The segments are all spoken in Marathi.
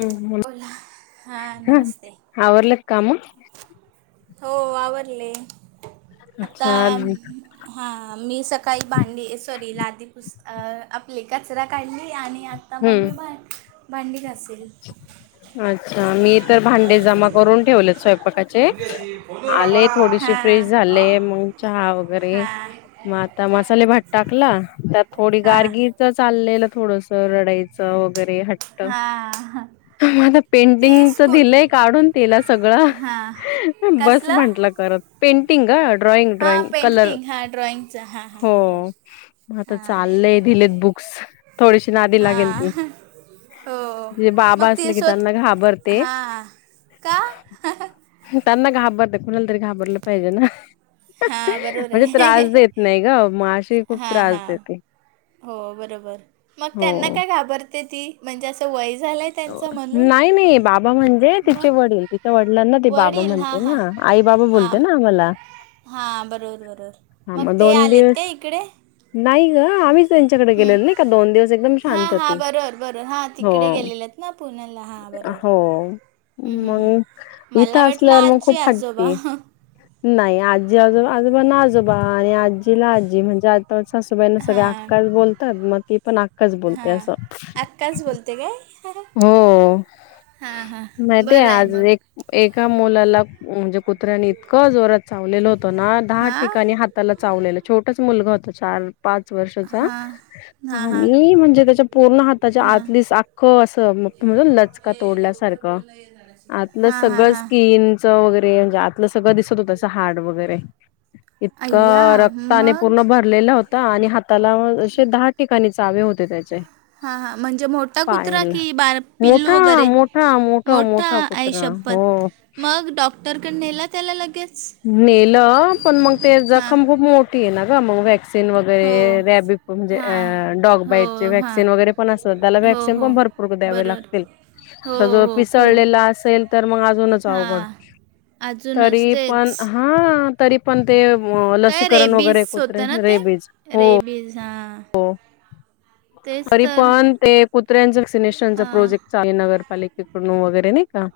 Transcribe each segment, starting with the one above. हम्म बोला हां नमस्ते. आवरलका काम. हो आवरले अच्छा आता. हम्म हा मी सकाळी भांडी सॉरी लादी पुसत आपली कचरा काढली आणि. आणि आता मम्मी भ भांडी घास. अच्छा मी तर काय भांडे करते जमा मी? करून ठेवलेत स्वयंपाकाचे. दमली अशी फोनवर आ आले बाळा थोडीशी फ्रेश हां हा झाले मग चहा वगैरे. हां मग आता मसाले भात टाकला त्यात थोडी हां गारगी. चाललेलं थोडस रडायचं वगैरे ह. हां हा. मला पेंडिंगच दिलंय काढून तिला सगळं. हां बस कसलं म्हटलं करत. पेंटिंग का ड्रॉइंग हां ड्रॉइंग कलर पेंटिंग हां ड्रॉइंगचं हां हां बरोबर हो. मग आता हां चाललेय दिलेत बुक्स थोडीशी नादी लागेल ती. हां हो जे बाबा मग ती असले की स्वत त्यांना घाबरते. हा का त्यांना घाबरते कुणाला तरी घाबरलं पाहिजे ना. हा बरोबर म्हणजे आहे त्रास देत नाही ग मशी खूप हा त्रास हा देते. हो बरोबर मग त्यांना हो काय घाबरते ती म्हणजे असं वय झालंय त्यांच. नाही नाही बाबा म्हणजे तिचे वडील तिच्या वडिलांना ती बाबा वडील हां म्हणते हां ना आई बाबा हां बोलते. ना आम्हाला. हां बरोबर बरोबर हा मग ते दोन आलेत का दिवस इकडे. नाही ग आम्हीच त्यांच्याकडे हं. गेलेल नाही का दोन दिवस एकदम शांत हां होती हां बरोबर बरोबर हां हो. तिकडे गेलेले आहेत ना पुण्याला हां बरोबर. हो हम् हम् हम् मग मला इथं वाटलं असल्यावर मग आजी खूप आजोबा. हट्टी नाही आजी आजोबा आजोबा ना आजोबा आणि आजीला आजी म्हणजे आज. सुबाईना सगळे हां आक्काच बोलतात मग ती पण आक्काच बोलते असं. काच बोलते काय. हो हां हां नाही ते बरं आहे आज मग एक. एका मुलाला म्हणजे कुत्र्यानी इतकं जोरात चावलेलं होत ना दहा हां ठिकाणी हात. त्याला चावलेलं छोटंच मुलगा होत चार. पाच वर्षाचा हां हां हां आणि म्हणजे त्याच्या पूर्ण हाताच्या हां आतलीच अख्ख. तुम लचका. आतलं हां हां सगळं हां स्किनचं वगैरे म्हणजे आतलं सगळं दिसत होतंस हाड वगैरे. अय्या इतकं रक्ताने मग पूर्ण. भरलेला होता आणि हाताला म असे दहा ठिकाणी चावे होते त्याचे, हां हां म्हणजे मोठा कुत्रा पायाला की बार, पिल्लू मोठा वगैरे मोठा मोठा आई कुत्रा शप्पथ हो मग! मग डॉक्टरकड नेल त्याला लगेच, नेलं पण मग ते हां जखम खूप मोठी आहे ना ग मग वॅक्स, सीन वगैरे हो रॅब म्हनजे अ हां डॉग हो बाईटचे हां व्हॅक्सिन वगैर पण असत त्याला हो वॅक्सिन हो पण भर. रोग द्यावे बरोबर लागतील हो तर जो हो खूप पिसळलेला असेल तर मग अजूनच अवघड. अजून तरी असतय, पण हा तरी पण ते काय लसीकरण रेबीज वगैरेत कुत्रे होतं ना ते रेबीज हो हो, रेबीज हां हो तेच तरी तर पण ते कुत्र्यांचा सिनेशन हां प्रोजेक्ट! चाली नगरपालिकेकडून वगैरे नाही का?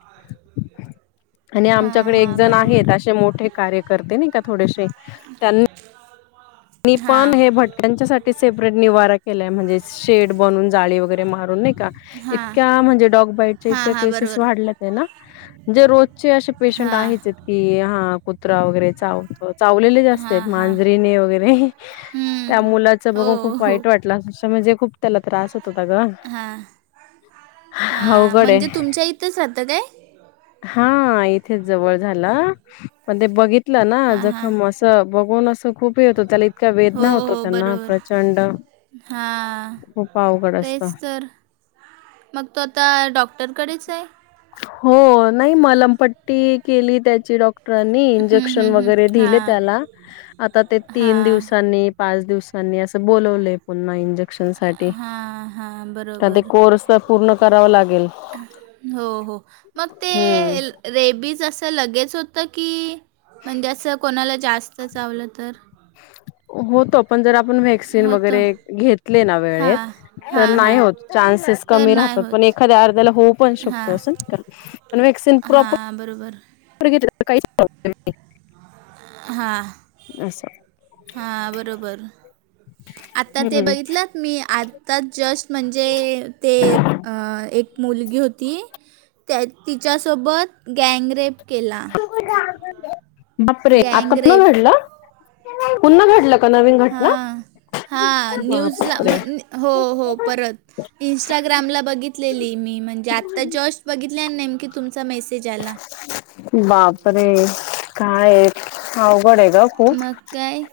आणि हां आमच्याकडे हां एक जण बरोबर आहेत असे मोठे कार्यकर्ते नाही का थोडेसे त्यांना? त्यांनी हां पण हे भटक्यांच्यासाठी सेपरेट निवारा, केलाय म्हणजे शेड बनवुन जाळी वगैरे मारून नाही का? हां इतक्या म्हणजे डॉग बाईटच्या हां इतक्या हां केसेस बरोबर वाढल्यात आहे ना, म्हणजे रोजचे असे पेशंट हां आहेतच की हा कुत्रा वगैरे चाव, चावलेले जास्त हां आहेत, हां मांजरीने वगैरे त्या हम्म. मुलाच हो बघून खूप हो वाईट वाटत. म्हटलं अक्षरशः त्याला खुप त्रास होत, होता ग हां हां अवघड आहे. म्हणजे तुमच्या इथंच राहतं काय हा इथेच जवळ झालं पण ते बघितल, बघितल ना हां हां जखम अस बघून खूप! येत होत्या लय त्याला इतका वेदना होतो त्यांना प्रचंड! हा खूप अवघड तेच असतं. तर, मग तो आता डॉक्टरकडेच आहे? हो नाही मलमपट्टी केली त्याची डॉक्टर, डॉक्टरांनी हं, इंजेक्शन हं, हं. वगैरे दिले हां त्याला आता ते तीन दिवसा, तीन हां दिवसांनी, पाच दिवसांनी अस बोलवलय पुन्हा त्याला इंजेक्शनस. साठी हां हां ते आता बरोबर कोर्स पूर्ण करावा लागेल. हो हो मग ते, हं. रेबीज असं लगेच होतं की, म्हणजे असं कोणाला जास्त चावलं तर? होतो पण जर आपण वे, वॅक्सीन वगैरे होतं. घेतले ना वेळेत हां. तर हां, नाही हां. होत चान्सेस तर कमी नाही राहतात पण एक. होत. एखाद्या अर्ध्याला होऊ पण शकतो हां. असं का पण वॅक्सिन प्रॉपर, हा बरोबर, घेतले तर काहीच प्रॉब्लेम नाही. हा असं हा बरोबर, आता ते हम्म बघितलंत मी आत, त्यात जस्ट म्हणजे ते एक मुलगी होती. त्यात तिच्यासोबत गँगरेप केला. बापरे आता पुन्हा गँगरेप. घडलं पुन्हा घडलं. का नवीन घटना हा हा न्यूजला बापरे म्हण हो हो परत, इंस्टाग्रामला बघितलेली मी म्हणजे आत्ता जस्ट बघितले नेमकी तुमचा मेसेज आला. बापरे काय हे अवघड आहे ग, खुप मग काय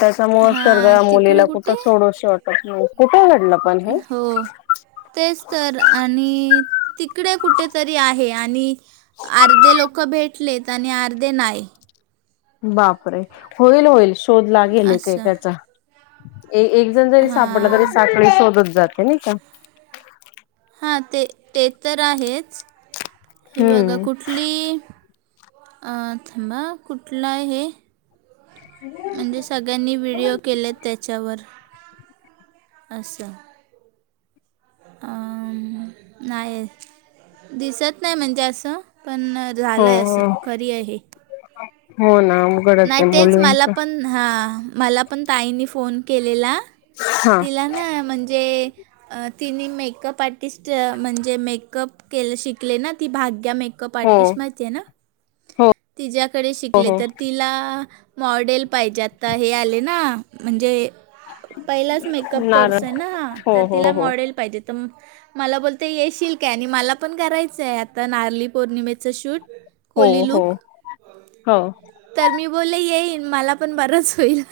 त्याच्यामुळे हां, सगळ्या मुलीला तिकडे कुठं कुठे? सोडू शकत! [unintelligible] कुठे घडल? हो तेच तर आणि तिकडे कुठेतरी आहे आणि अर्धे लोक भेटलेत आणि अर्धे नाहीत. बापरे होईल होईल शोध लागेल एक असं. एकाचा. एक जण जरी सापडला तरी हां, साखळी शोधत जाते नाही का? हां ते ते तर आहेच हे बघा कुठ हम्म कुठली थांबा कुठला आहे हे? म्हणजे सगळ्यांनी व्हिडिओ केलेत त्याच्यावर. अस. [inaudible] नाही दिसत नाही म्हणजे अस पण हो झालं आहे असं हो खरी आहे होना अघडच आहे मुलींच. हा मला पण ताईनी फोन केलेला. हा [unintelligible] ना म्हणजे तिने मेकअप आर्टिस्ट म्हणजे मेकअप केल शिकले ना ती भाग्या मेक मेकअप हो आर्टिस्ट माहिती ना हो तिजाकडे हो शिकले हो तर तिला मॉडेल पाहिजे आत्ता हे आले ना, म्हणजे पहिलाच मेकअप नारळ कोर्स आहे ना हा हो तर हो तिला हो मॉडेल पाहिजे तर मला बोलते येशील काय आणि मला पण करायचय आता नारली पौर्णिमेच शूट. हो कोली हो लूक. हो तर मी बोलले येईन मला पण बरच होईल.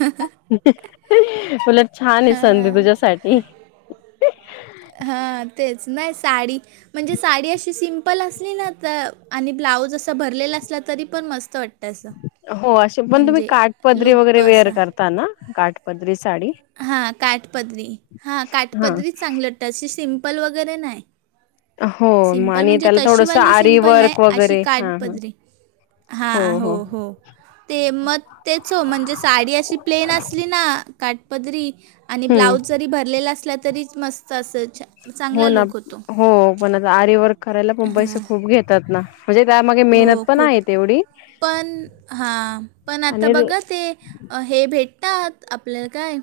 उलट छान आहे संधी हां तुझ्यासाठी‌ हां तेच नाही साडी. म्हणजे साडी अशी सिंपल असली ना तर आणि ब्लाऊज असा भरलेला असला तरी पण मस्त वाटत. हो अशे पण तुम्ही काठपदरी लूक तो वगैरे वेअर असा करता ना काठपदरी साडी. हां काठपदरी हा हा काठपदरी चांगली वाटते अशी सिम्पल वगैरे नाही. हो मग सिम्पल आणि म्हणजे त्याला थोडस तशीवाली आरी सिंपल नाही वर्क अशी वगैरे काठ हा हा पदरी. हां हो हो ते मग तेच हो म्हणजे साडी अशी प्लेन असली ना काटपदरी‌ आणि हम्म ब्लाऊज जरी भरलेला असला तरीच मस्त अस [unintelligible] हो ना हो पण आता आर वर्क करायला पण पैसे हां, खूप घेतात ना. म्हणजे त्यामाग मेहनत हो पण खूप. आहे तेवढी पण हां पण आता आणि बघा ते हे भेटतात आपल्याला काय.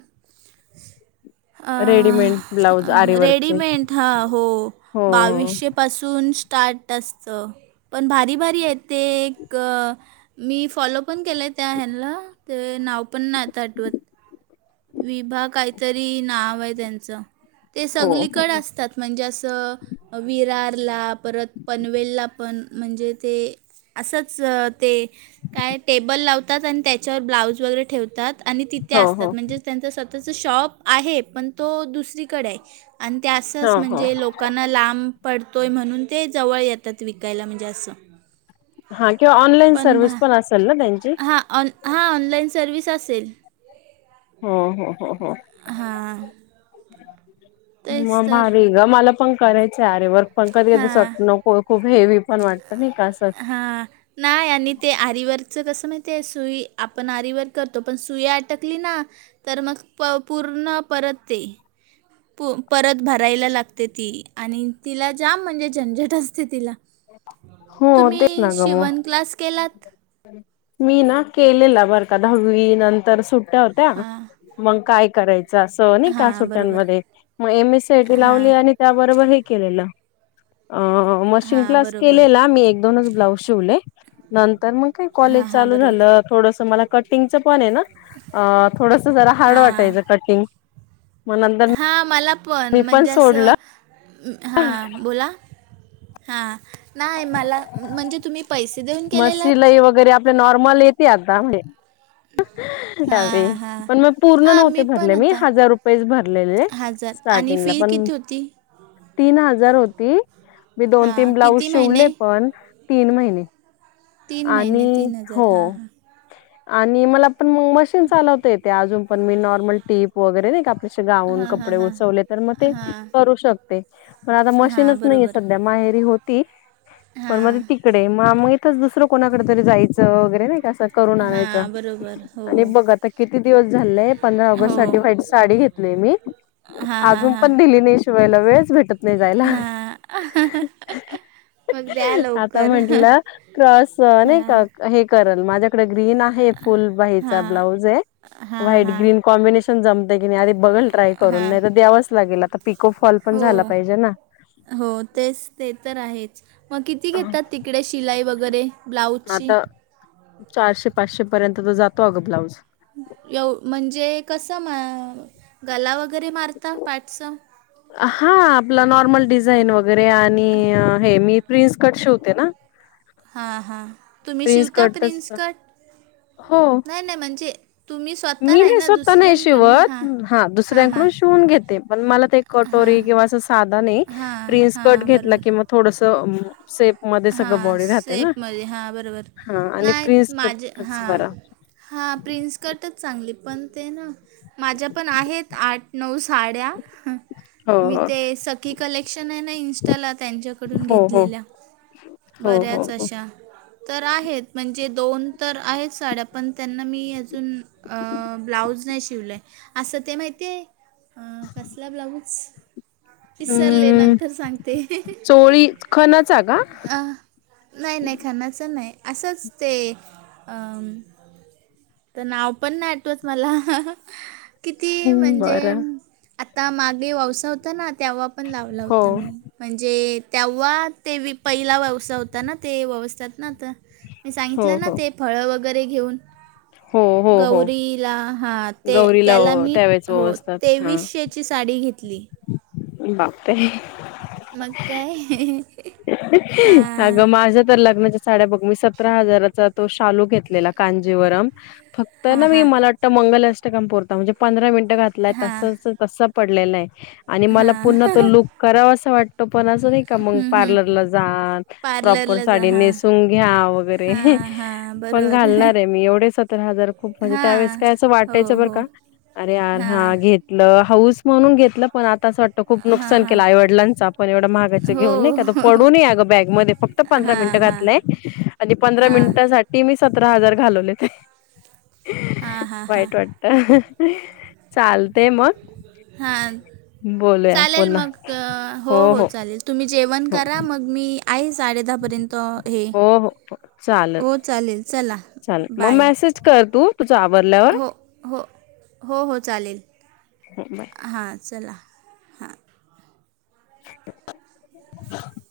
रेडीमेड ब्लाऊज आरीवर्कचे रेडीमेंट हा हो हो बावीशे‌. पासून स्टार्ट असत. पण भारी भारी आहेत ते एक. मी फॉलो पण केलय त्या ह्यांना ते नाव पण नाही आता आठवत. विभा काहीतरी नाव आहे त्यांच ते हो. हो सगलीकडे हो. असतात. म्हणजे अस विरारला परत पनवेलला पण म्हणजे ते. असच ते काय टेबल लावतात आणि त्याच्यावर ब्लाऊज वगैरे ठेवतात. आणि तिथे हो असतात हो म्हणजे त्यांचा स्वतःच शॉप आहे पण तो दुसरीकडे आहे. आणि ते असच हो हो म्हणजे लोक लोकांना लांब पडतोय म्हणून ते जवळ येतात विकायला म्हणजे असं हां किंवा ऑनलाईन सर्व्हिस पण असेल ना त्यांची? हां ऑन हां ऑनलाईन सर्विस असेल. हम्म हम्म हम्म हम्म. हा मग भारी ग मला पण करायचंय अरे वर्क. पण कधी कधीस हां वाट नको खूप हेवी पण वाटत नाही का असं. हां. नाही आणि ते आरीवरचं कसं माहित आहे, सुई आपण आरीवर करतो पण सुई अटकली ना तर मग प पूर्ण परत ते पु परत भरायला लागते ती आणि तिला जाम म्हणजे झंझट असते तिला हो तेच तुम्ही ना ग मग शिवण क्लास केलात? मी ना केलेला बरं का दहावी नंतर सुट्टया हो त्या, हां. मग काय करायचं असं नाही का हां, बरोबर. सुट्यांमध्ये मग M S C I T लावली हां. आणि त्याबरोबर हे केलेलं, अह मशिन हां, क्लास बरोबर. केलेला मी एक दोनच ब्लाउज शिवले नंतर मग काय कॉलेज हां, हां, चालू बरोबर. झालं, थोडस मला कटींगच पण आहे ना अह थोडस जरा हार्ड हां. वाटायचं कटिंग म नंतर हां मला पण मी म्हणजे असं, सोडलं. हां बोला हा नाय मला, म्हणजे तुम्ही पैसे देऊन ते केलेलात वगैरे आप लं नॉर्मल येेते आता म्हणे [unintelligible] त्यावेळी हां पण मग पूर्ण हां नव्हते पण भरले मी आता हजार रुपयेच भरलेले हजार आणि स्टार्टिंगला फी पण किती होती तीन हजार होती, मी दोन- तीन हां ब्लाऊज किती महिने शिवले पण तीन महिने तीन महिने आणि तीन हजार हो हां हां आणि मला पण मग मशीन चालवता येते अजून पण मी नॉर्मल टीप वगैरे नाही का आप ले असे गाऊन हां हां कपडे हां उसवले तर म ते हां करू शक ते, पण आता हां मशीनच नाहीये बरोबर सध्या माहेरी होती पण म हां ते तिकडे म म इथच दुसरं कोणाकडे तरी जायचं त वगैरे नाही का करून आणायच हां बरोबर हो आणि बघ आता किती दिवस झालेत पंधरा ऑगस्ट हो साठी व्हाईट साडी घेतलेली, हां हां अजून हां पण दिली नाही शिवायला वेळच भेटत नाही जायला हां मग द्या आता लवकर म्हटलं क्रॉस नाही हां का हे करल माझ्या इकड ग्रीन आहे फुल बाहीचा हां ब्लाउज आहे हां व्हाईट- हां ग्रीन कॉम्बिनेशन जमतय की नाही आधी बघल ट्राय करून हां नाही, तर द्यावंच लागेल आता पिको फॉल पण झाला हो पाहिजे ना हो तेच ते तर आहेत. मग किती घेतात तिकडे शिलाई वगैरे ब्लाऊजची? आता चारशे -पाचशे पर्यंत तर जातो अगं ब्लाऊज. एव म्हणजे कसं मा गला वगैरे मारता पाठचं? हा आपला नॉर्मल डिझाईन वगैरे आणि हे मी प्रिन्स कट शिवते ना हां हां, तुम्ही प्रिन्स शिवता कटच प्रिन्स कट हो नाय नाय म्हणजे तुम्ही स्वत मी नाही स्वतः नाही शिवत, हा हां हां. दुसऱ्यांकडून शिवून घेते पण मला ते हां. कटोरी किंवा असं साधा नाही, हां प्रिन्स कट हां घेतला बरोबर. कि म थोडस सेप मध्ये सगळ हां बॉडी राहते ना सेपमध्ये हां बरोबर हा आणि प्रिन्स कटच बरा हा प्रिंस कटच चांगली पण ते ना माझ्या पण आहेत आठ नऊ साड्या हो मी हो ते सखी कलेक्शन ना इंस्टाला त्यांच्या हो हो हो हो बऱ्याच हो अशा तर आहेत म्हणजे दोन तर आहेत साड्या पण त्यांना मी अजून अहह ब्लाऊज नाही शिवलाय असं ते माहिती आहे. हा कसला ब्लाऊज विसरले अम् नंतर सांगते. चोळी खणाचा का अह नाही नाही खणाचं नाही असंच ते अह त नाव पण नाय मला आठवत मला किती हम्म म्हणजे बरं. आता मागे ववसा होता ना तेव्हा पण लावला हो होता मी म्हणजे तेव्हा ते वि पहिला ववसा होता ना ते ववसतात ना आता मी हो सांगितलं ना हो ते फळ वगैरे घेऊन हो हो हो गौरीला हा ते गौरीला त्याला मी त्यावेेळेस हो ओवाळतात हा. तेवीसशेची साडी घेतली. बापरे मग काय. अगं हां माझं तर लग्नाच. साड्या बघ मी सतरा हजाराचा तो शालू घेतलेला कांजीवरम फक्त हां ना मी हां मला. त मंगलष्टकान पुरता म्हणजे पंधरा मिनिट घातला तसाच तसा. पडल्याला आहे आणि मला हां पुन्हा हां तो लुक करावा असं वाटतो पण असं नाही का मग. हम्म हम्म पार्लरला जा प्रॉपर पार्लरला जा साडी हा नेसून घ्या वगैरे. हा हा पण बरोबर घालणार आहे मी एवढे सतरा हजार. खूप म्हणजे हा त्यावेेळेस काय असं हो वाटायचं बरं हो का अरेर हा घेत. ल हाऊस म्हणून घेतलं पण आता असं वाटतं खूप हा नुकसान हा केलं आईवडलांच आपण येवढं महागाचं हो घेऊन नाही. पडून आहे अग बॅग मध्ये फक्त पंधरा हा मिनिट हा हा घातलय न पंधरा हा मिनिटं. साठी मी सतरा हजार घालवलेत हा हा वाईट वाट. चालतय मग. हा बोलूया चालेल पुन्हा मग हो हो चालेल. तुम्ही जेवण हो करा मग मी. आही साडे दहा पर्यंत हे हो हो हो चालेल हो चालेल चला. मग बाय मेसेज कर तू तुझ आवरल्यावर. हो हो हो हो चालेल. हम बाय. हां चला. हां [inaudible]